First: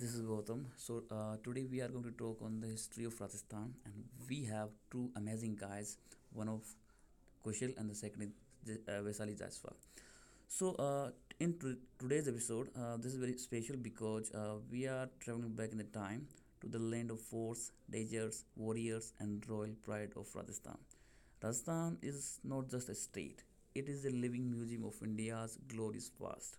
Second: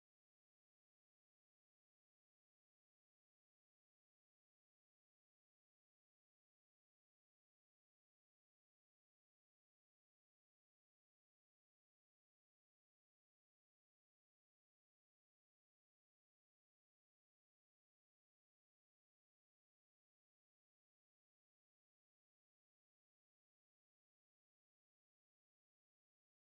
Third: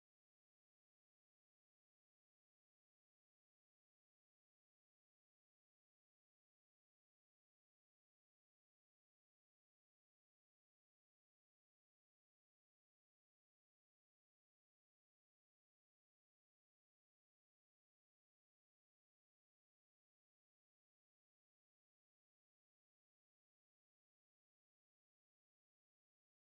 this is Gautam. Today we are going to talk on the history of Rajasthan, and we have two amazing guys, one of Kushal and the second is Vaisali Jaiswal. So, uh, in today's episode, this is very special because we are traveling back in the time to the land of forts, dangers, warriors, and royal pride of Rajasthan. Rajasthan is not just a state, it is a living museum of India's glorious past.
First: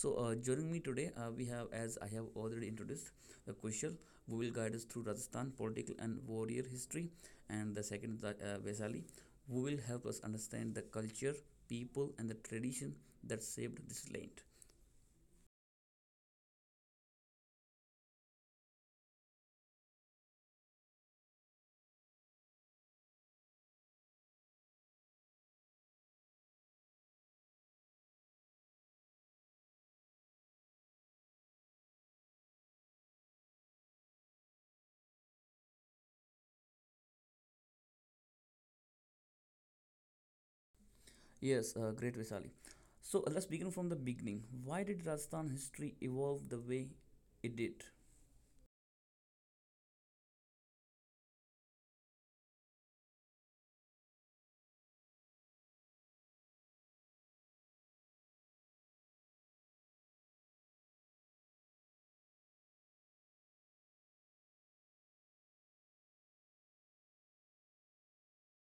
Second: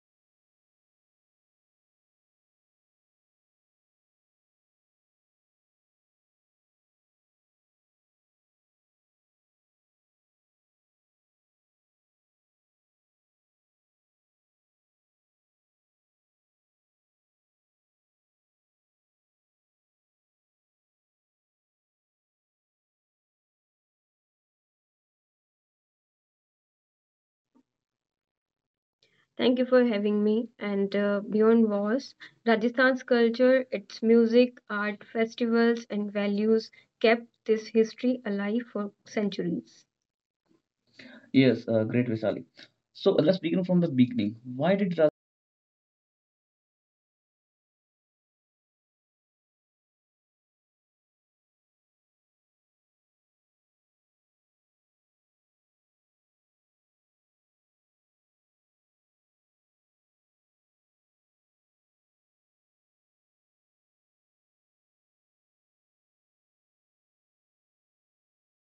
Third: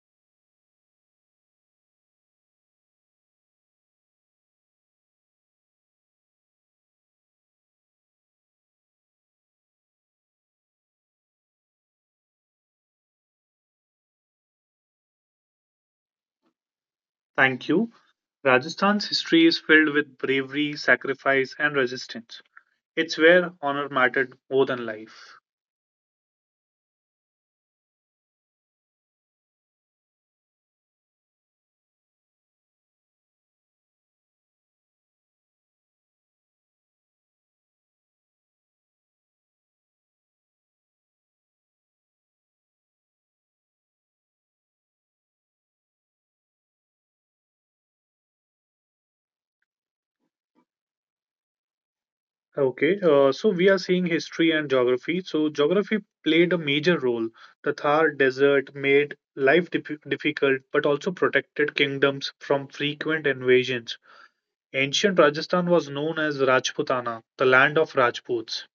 So joining me today, we have, as I have already introduced, Kushal, who will guide us through Rajasthan political and warrior history, and the second, is, Vaisali, who will help us understand the culture, people, and the tradition that saved this land. Thank you. Rajasthan's history is filled with bravery, sacrifice, and resistance. It's where honor mattered more than life. Thank you for having me. And beyond wars, Rajasthan's culture, its music, art, festivals, and values kept this history alive for centuries. Yes, Yes, great Great Vaishali. Vaisali. So So let's let's begin begin from from the the beginning. beginning. Why did Rajasthan history evolve the way it did? Okay, so we are seeing history and geography. So, geography played a major role. The Thar Desert made life difficult but also protected kingdoms from frequent invasions. Ancient Rajasthan was known as Rajputana, the land of Rajputs.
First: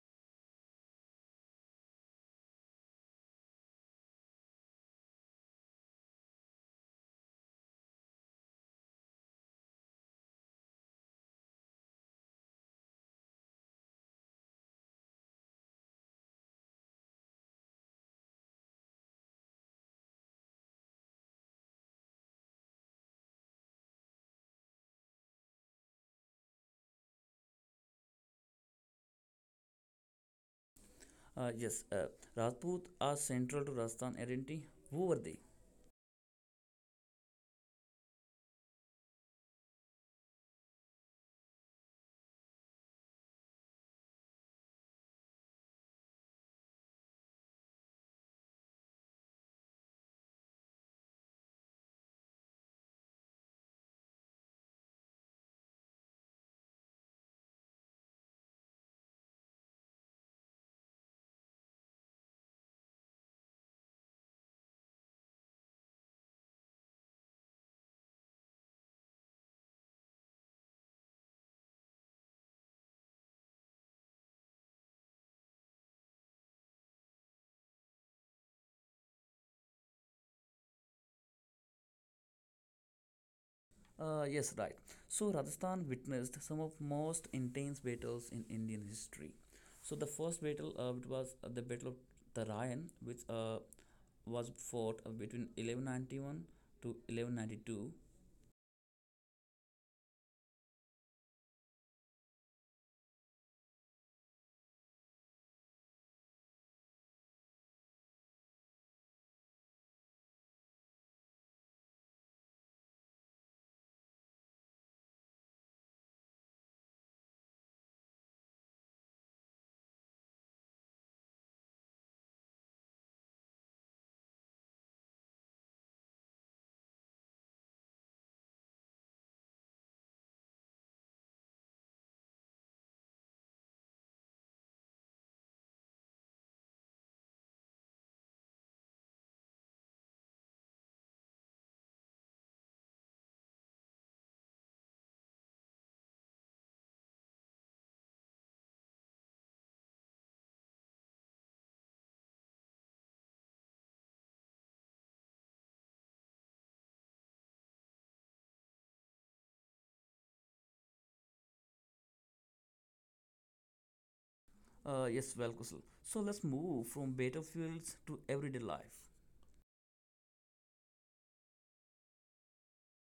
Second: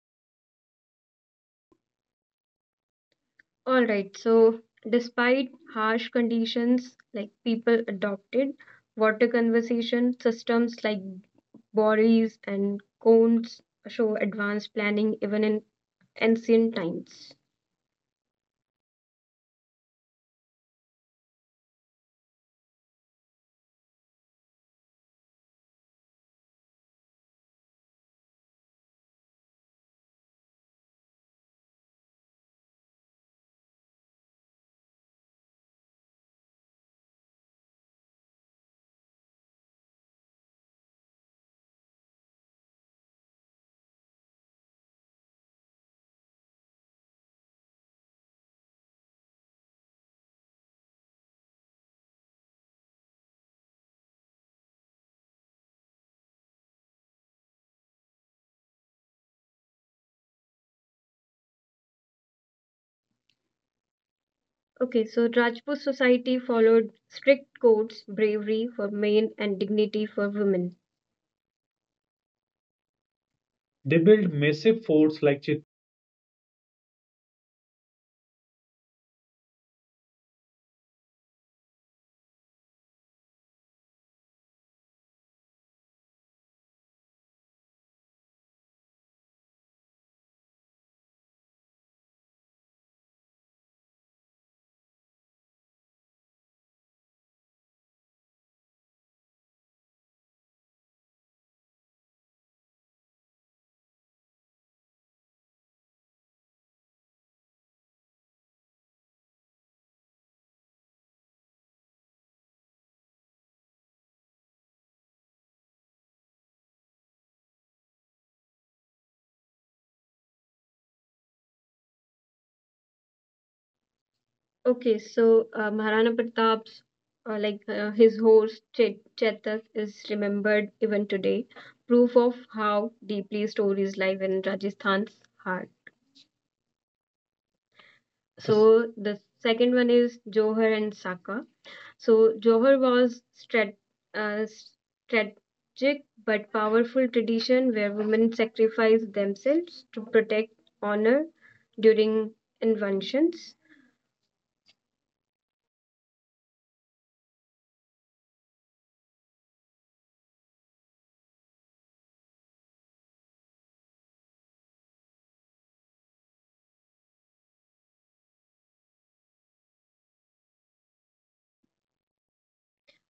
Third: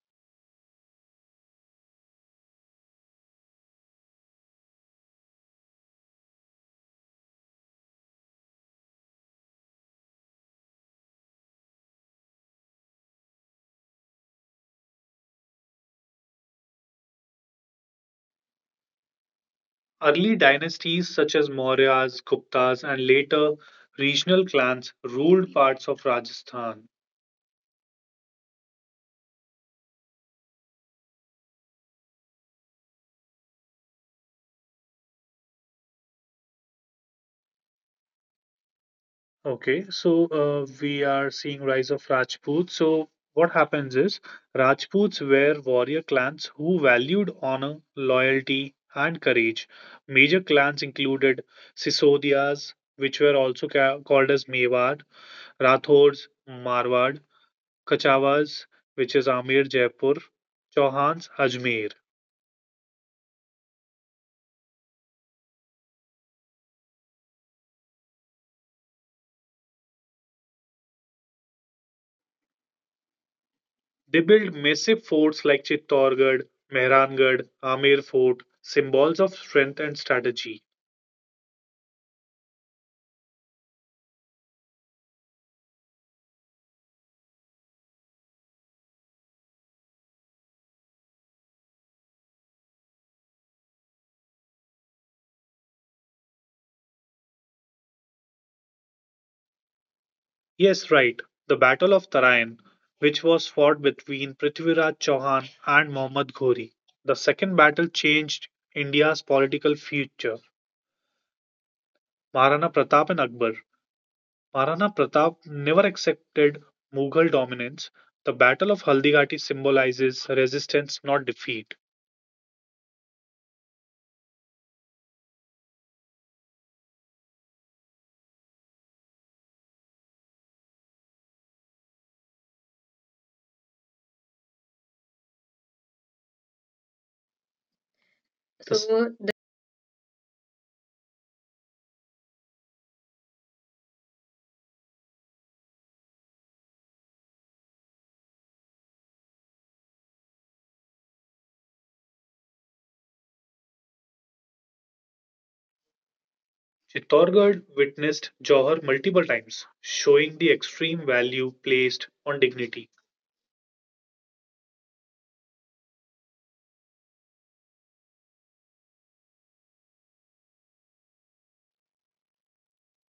All right, so despite harsh conditions, like people adopted water conservation systems like borees and cones show advanced planning even in ancient times. Early dynasties such as Mauryas, Guptas, and later regional clans ruled parts of Rajasthan. Uh, yes, uh, Rajput are central to Rajasthan identity. Who were they? Okay, so we are seeing rise of Rajputs. So what happens is Rajputs were warrior clans who valued honor, loyalty, and courage. Major clans included Sisodias, which were also called as Mewad, Rathors, Marwad, Kachavas, which is Amir Jaipur, Chauhans, Ajmer. Okay, so Rajput society followed strict codes, bravery for men, and dignity for women. They They built built massive massive forts like forts like Chit- Chittorgarh, Mehrangarh, Amer Fort, symbols of strength and strategy. Yes, right. So Rajasthan witnessed some of most intense battles in Indian history. So the first battle it was the Battle of Tarayan, which was fought between 1191 to 1192. Yes, right, the Battle of Tarain, which was fought between Prithviraj Chauhan and Muhammad Ghori. The second battle changed India's political future. Maharana Pratap and Akbar. Maharana Pratap never accepted Mughal dominance. The Battle of Haldigati symbolizes resistance, not defeat. Okay, so Maharana Pratap's, his horse Chetak, is remembered even today, proof of how deeply stories live in Rajasthan's heart. the s- The s- So So the second one is Johar and Saka. So Johor was strategic but powerful tradition where women sacrificed themselves to protect honor during inventions. Chittorgarh witnessed Johor multiple times, showing the extreme value placed on dignity. Yes, well, Kusal, so let's move from better fuels to everyday life.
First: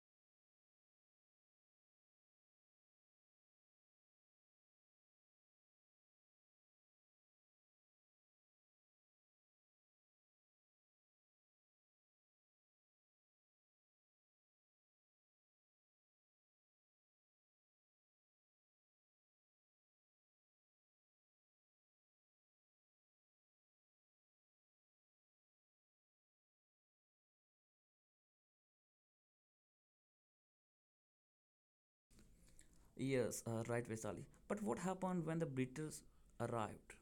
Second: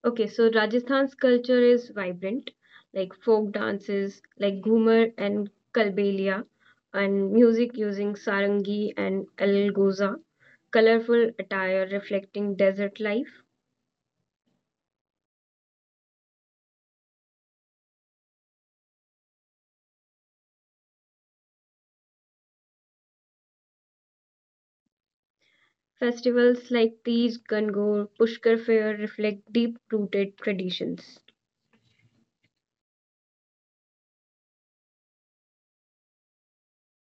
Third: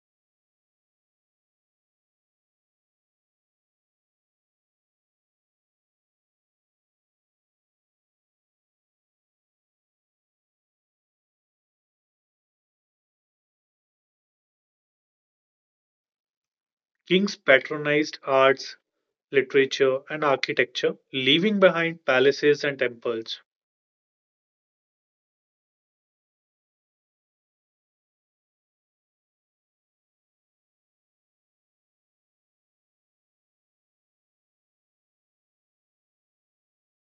Okay, so Rajasthan's culture is vibrant, like folk dances like Ghumar and Kalbelia, and music using sarangi and algoza, colorful attire reflecting desert life. Kings patronized arts, literature, and architecture, leaving behind palaces and temples. Festivals like Tej, Gangor, Pushkar Fair reflect deep rooted traditions. Yes, right, Vaisali. But what happened when the British arrived?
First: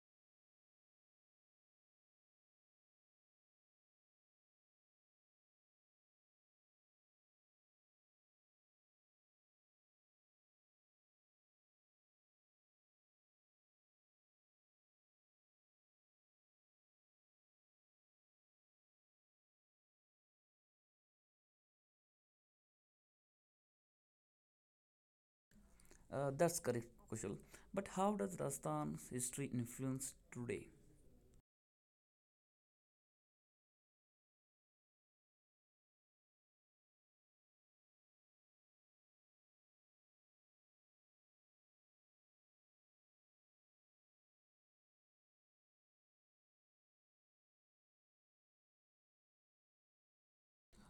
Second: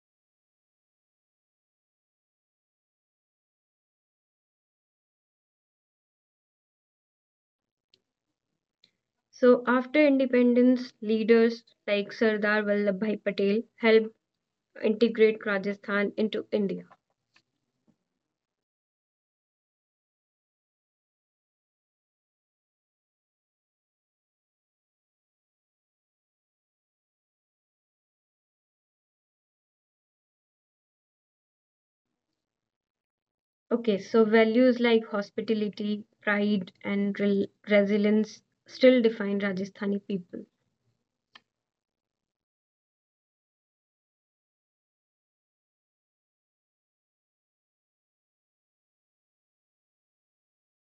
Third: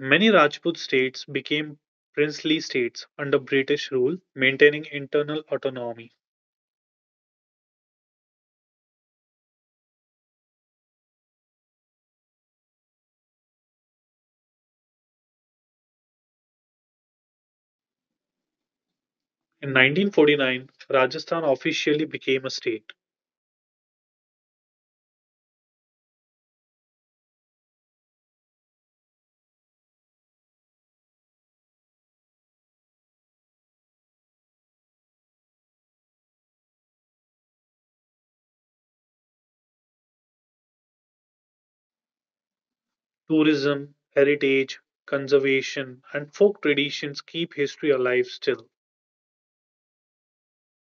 Many Rajput states became princely states under British rule, maintaining internal autonomy. So, after independence, leaders like Sardar Vallabhbhai Patel helped integrate Rajasthan into India. In 1949, Rajasthan officially became a state. That's correct, Kushal. But how does Rajasthan's history influence today? Okay, so values like hospitality, pride, and resilience still define Rajasthani people, Tourism, heritage, conservation, and folk traditions keep history alive still.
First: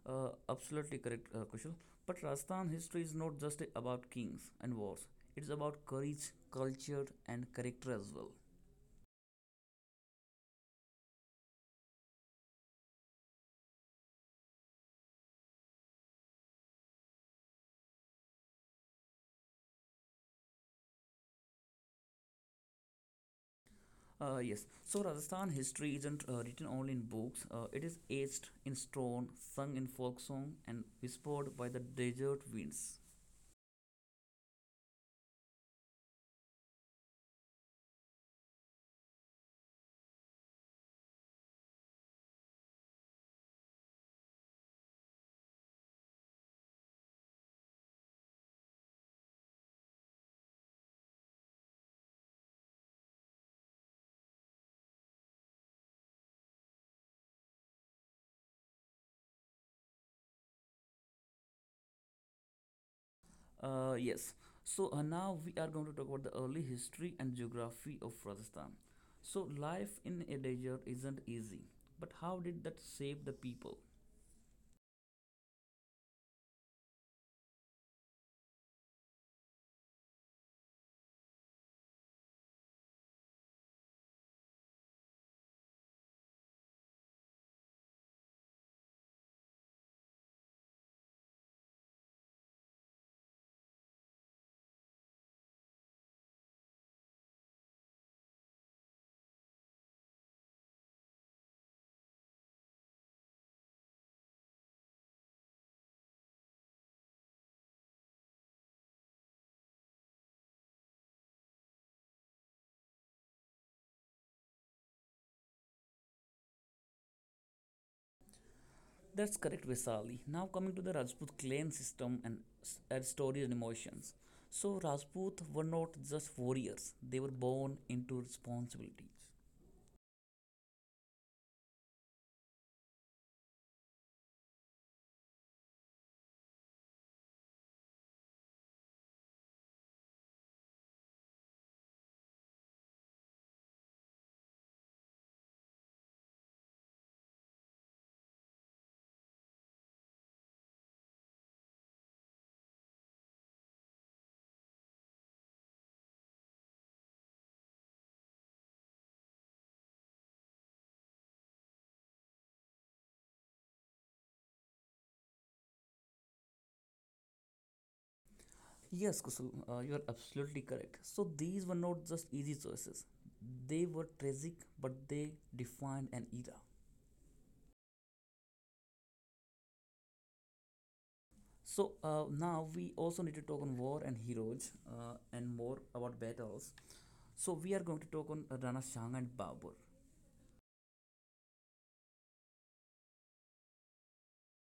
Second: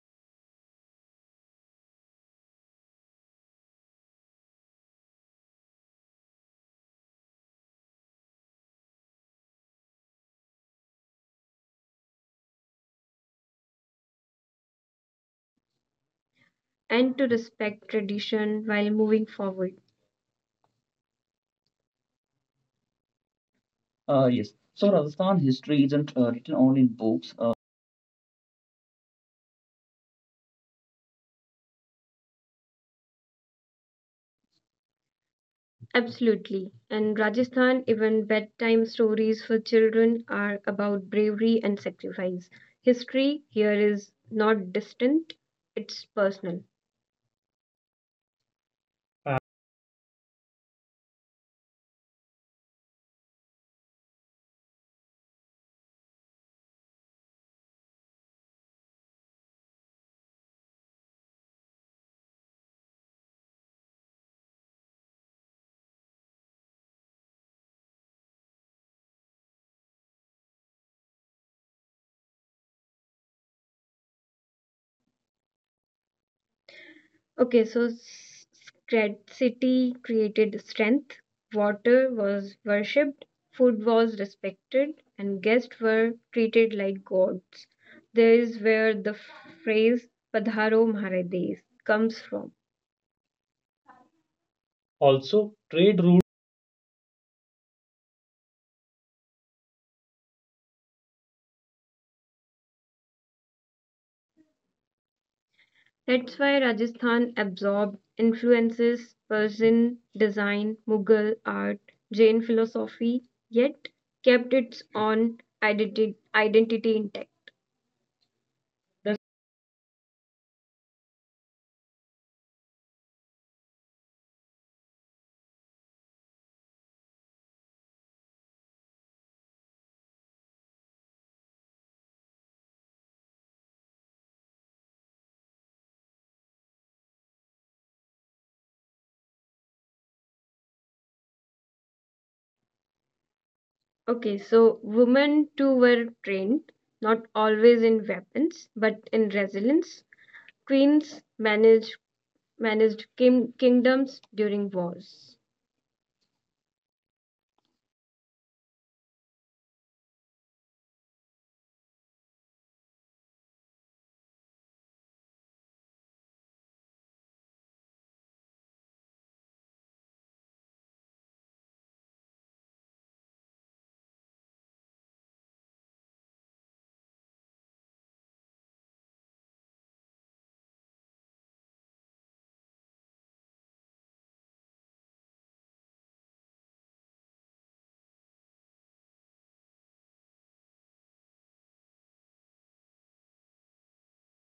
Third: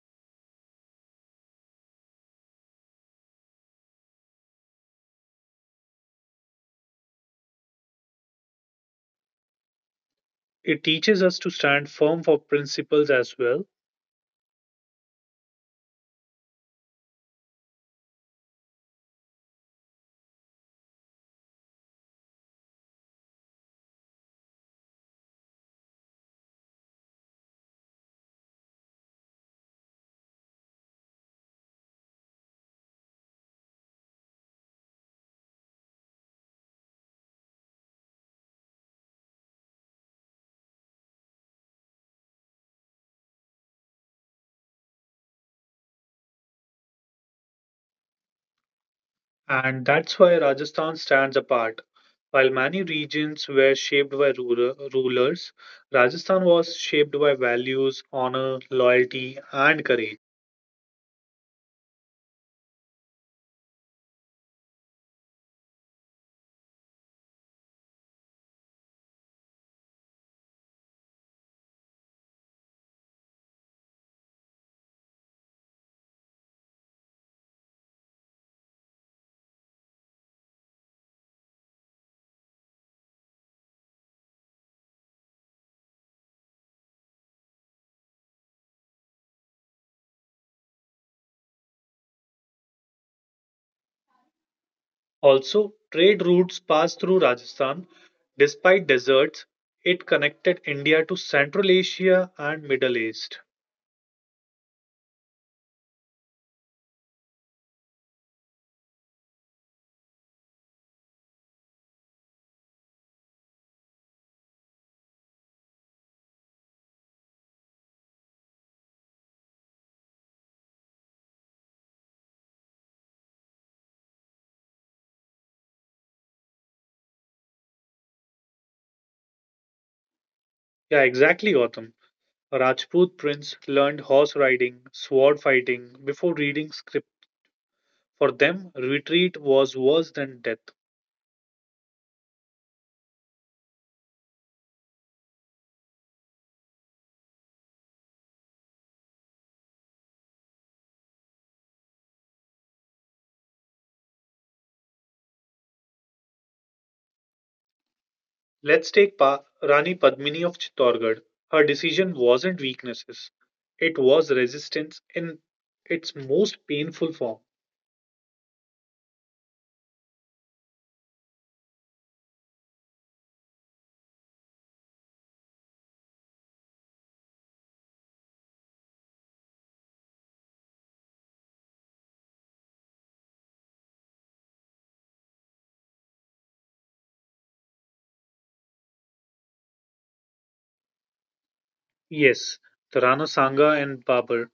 Absolutely correct, Kushal. But Rajasthan history is not just about kings and wars. It's about courage, culture, and character as well. It teaches us to stand firm for principles as well, and to respect tradition while moving forward. Uh, yes. Yes, So so Rajasthan Rajasthan history history isn't isn't written written only in only in books. books. It is etched in stone, sung in folk song, and whispered by the desert winds. Absolutely. And Rajasthan, even bedtime stories for children are about bravery and sacrifice. History here is not distant, it's personal. Uh, and that's why Rajasthan stands apart. While many regions were shaped by rulers, Rajasthan was shaped by values, honor, loyalty, and courage. Uh, yes, Now we are going to talk about the early history and geography of Rajasthan. So life in a desert isn't easy, but how did that shape the people? Okay, so scred- created strength, water was worshipped, food was respected, and guests were treated like gods. There is where the phrase Padharo Maharades comes from. Also, Also, trade routes. trade routes passed through Rajasthan. Despite deserts, it connected India to Central Asia and Middle East. That's why Rajasthan absorbed influences Persian design, Mughal art, Jain philosophy, yet kept its own identity intact. That's correct, Vesali. Now coming to the Rajput clan system and and stories and emotions. So Rajput were not just warriors; they were born into responsibilities. Yeah, exactly, Gautam. A Rajput prince learned horse riding, sword fighting before reading. For them, retreat was worse than death. Okay, so women too were trained, not always in weapons, but in resilience. Queens managed kingdoms during wars. Rani Padmini of Chittorgarh. Her decision wasn't weaknesses, it was resistance in its most painful form. Yes, Kusul, you are absolutely correct. So these were not just easy choices; they were tragic, but they defined an era. So now we also need to talk on war and heroes and more about battles. So we are going to talk on Rana Shah and Babur. Yes, the Rana Sanga and Babur.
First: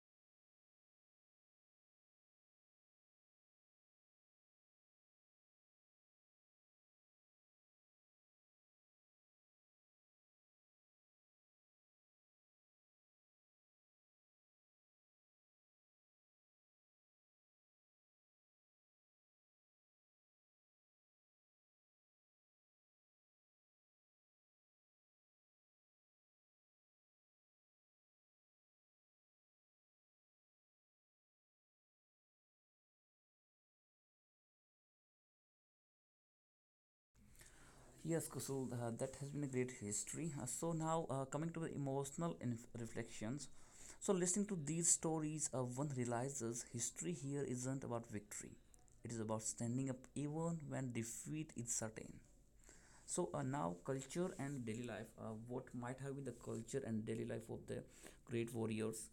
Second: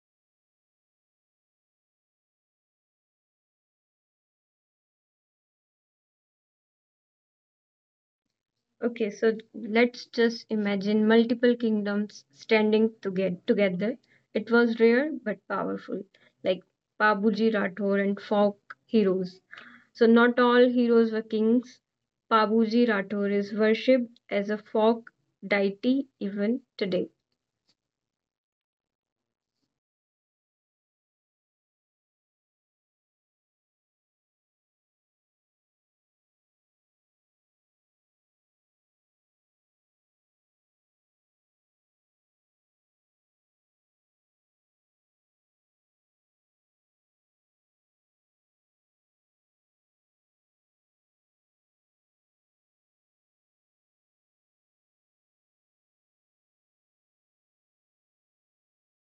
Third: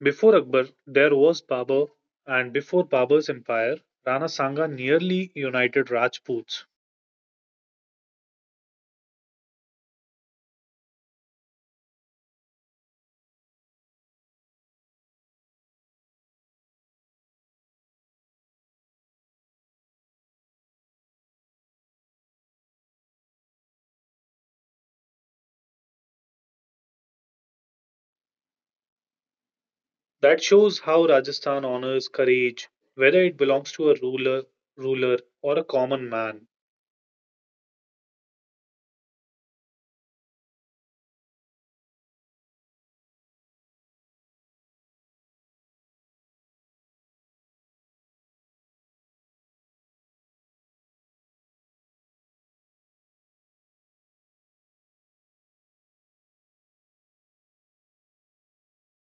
Before Akbar, there was Babur, and before Babur's empire, Rana Sanga nearly united Rajputs. Okay, so let's just imagine multiple kingdoms standing to get together. It was rare but powerful, like Pabuji Rathore and folk heroes. So not all heroes were kings. Pabuji Rathore is worshipped as a folk deity even today. That shows how Rajasthan honors courage, whether it belongs to a ruler or a common man. Yes, Kusul, that has been a great history. So now coming to the emotional reflections. So listening to these stories, one realizes history here isn't about victory. It is about standing up even when defeat is certain. So now culture and daily life. What might have been the culture and daily life of the great warriors?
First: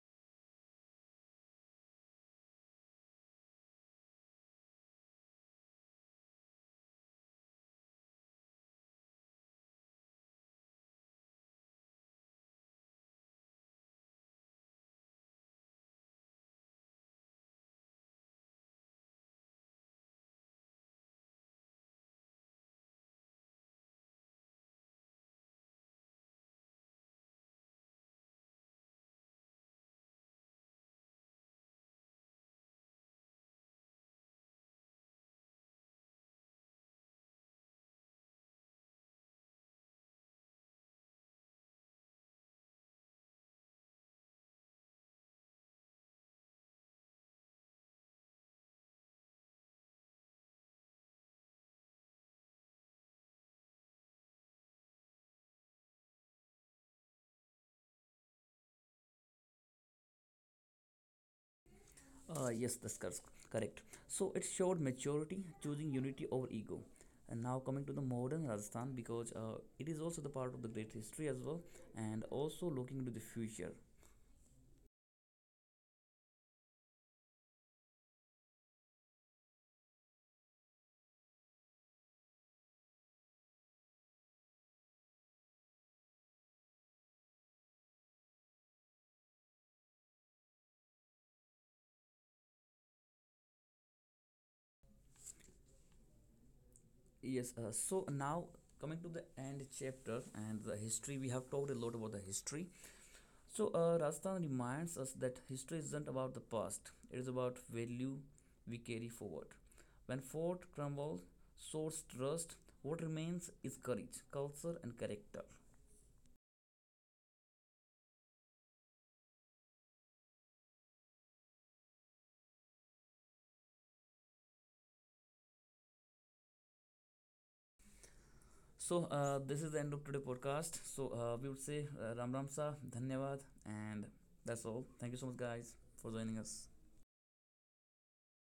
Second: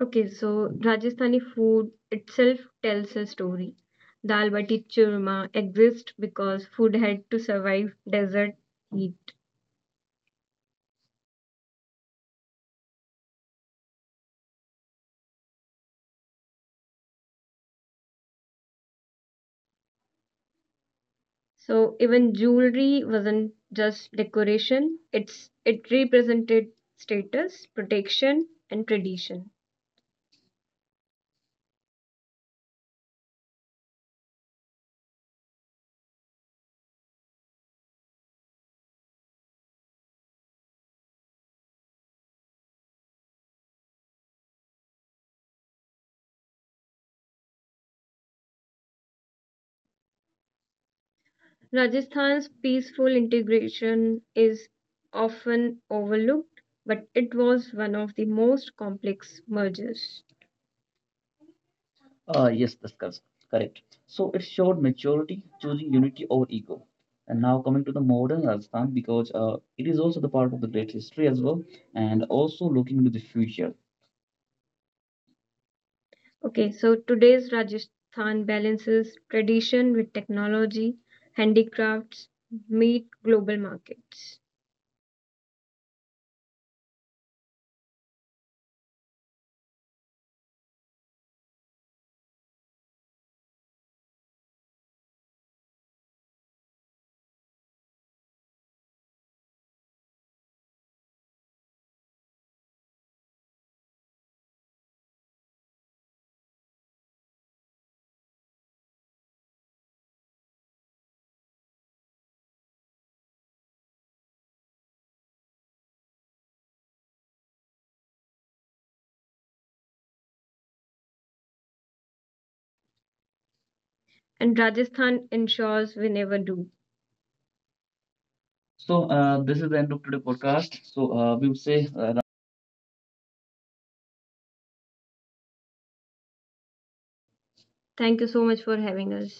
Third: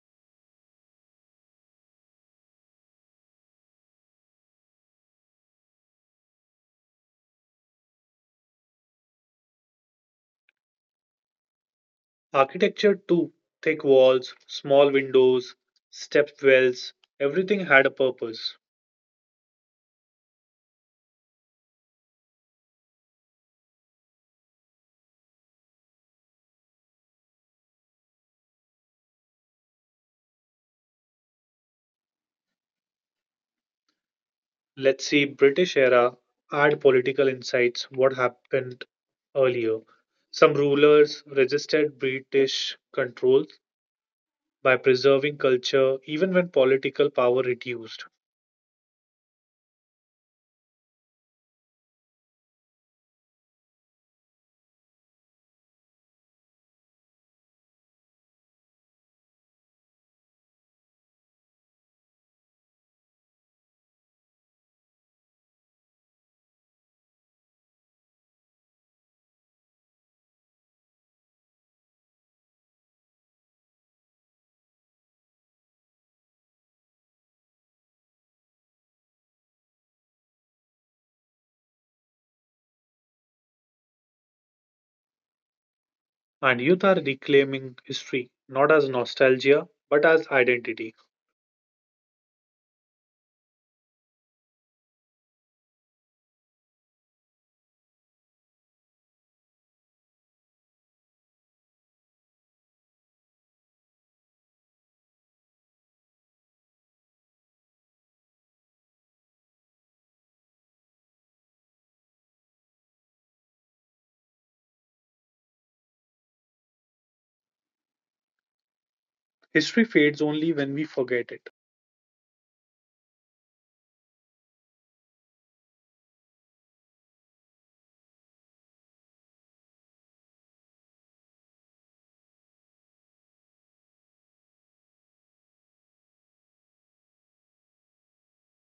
Okay, so Rajasthani food itself tells a story. Dal bati churma exists because food had to survive desert heat. Architecture too, thick walls, small windows, step wells, everything had a purpose. So even jewelry wasn't just decoration, it represented status, protection, and tradition. Let's see British era add political insights what happened earlier. Some rulers resisted British control by preserving culture even when political power reduced. Rajasthan's peaceful integration is often overlooked, but it was one of the most complex mergers. Yes, Yes, that's that's correct. correct. So So it it showed showed maturity, maturity, choosing choosing unity unity over over ego. ego. And And now now coming coming to to the the modern modern Rajasthan Rajasthan, because because it it is is also also the the part part of of the the great great history history as as well, well, and and also also looking looking into into the the future. future. Okay, so today's Rajasthan balances tradition with technology, handicrafts, meet global markets. And youth are reclaiming history not as nostalgia but as identity. Yes. So now coming to the end chapter and the history, we have talked a lot about the history. So Rajasthan reminds us that history isn't about the past; it is about value we carry forward. When fort crumbles, source trust. What remains is courage, culture, and character. History fades only when we forget it. And Rajasthan ensures we never do. So So uh, this this is is the the end end of of today today's podcast. podcast. So So uh, we we will would say say Ram Ram Sa, Dhanyavad, and that's all. Thank you so much, guys, for joining us. Thank you so much for having us.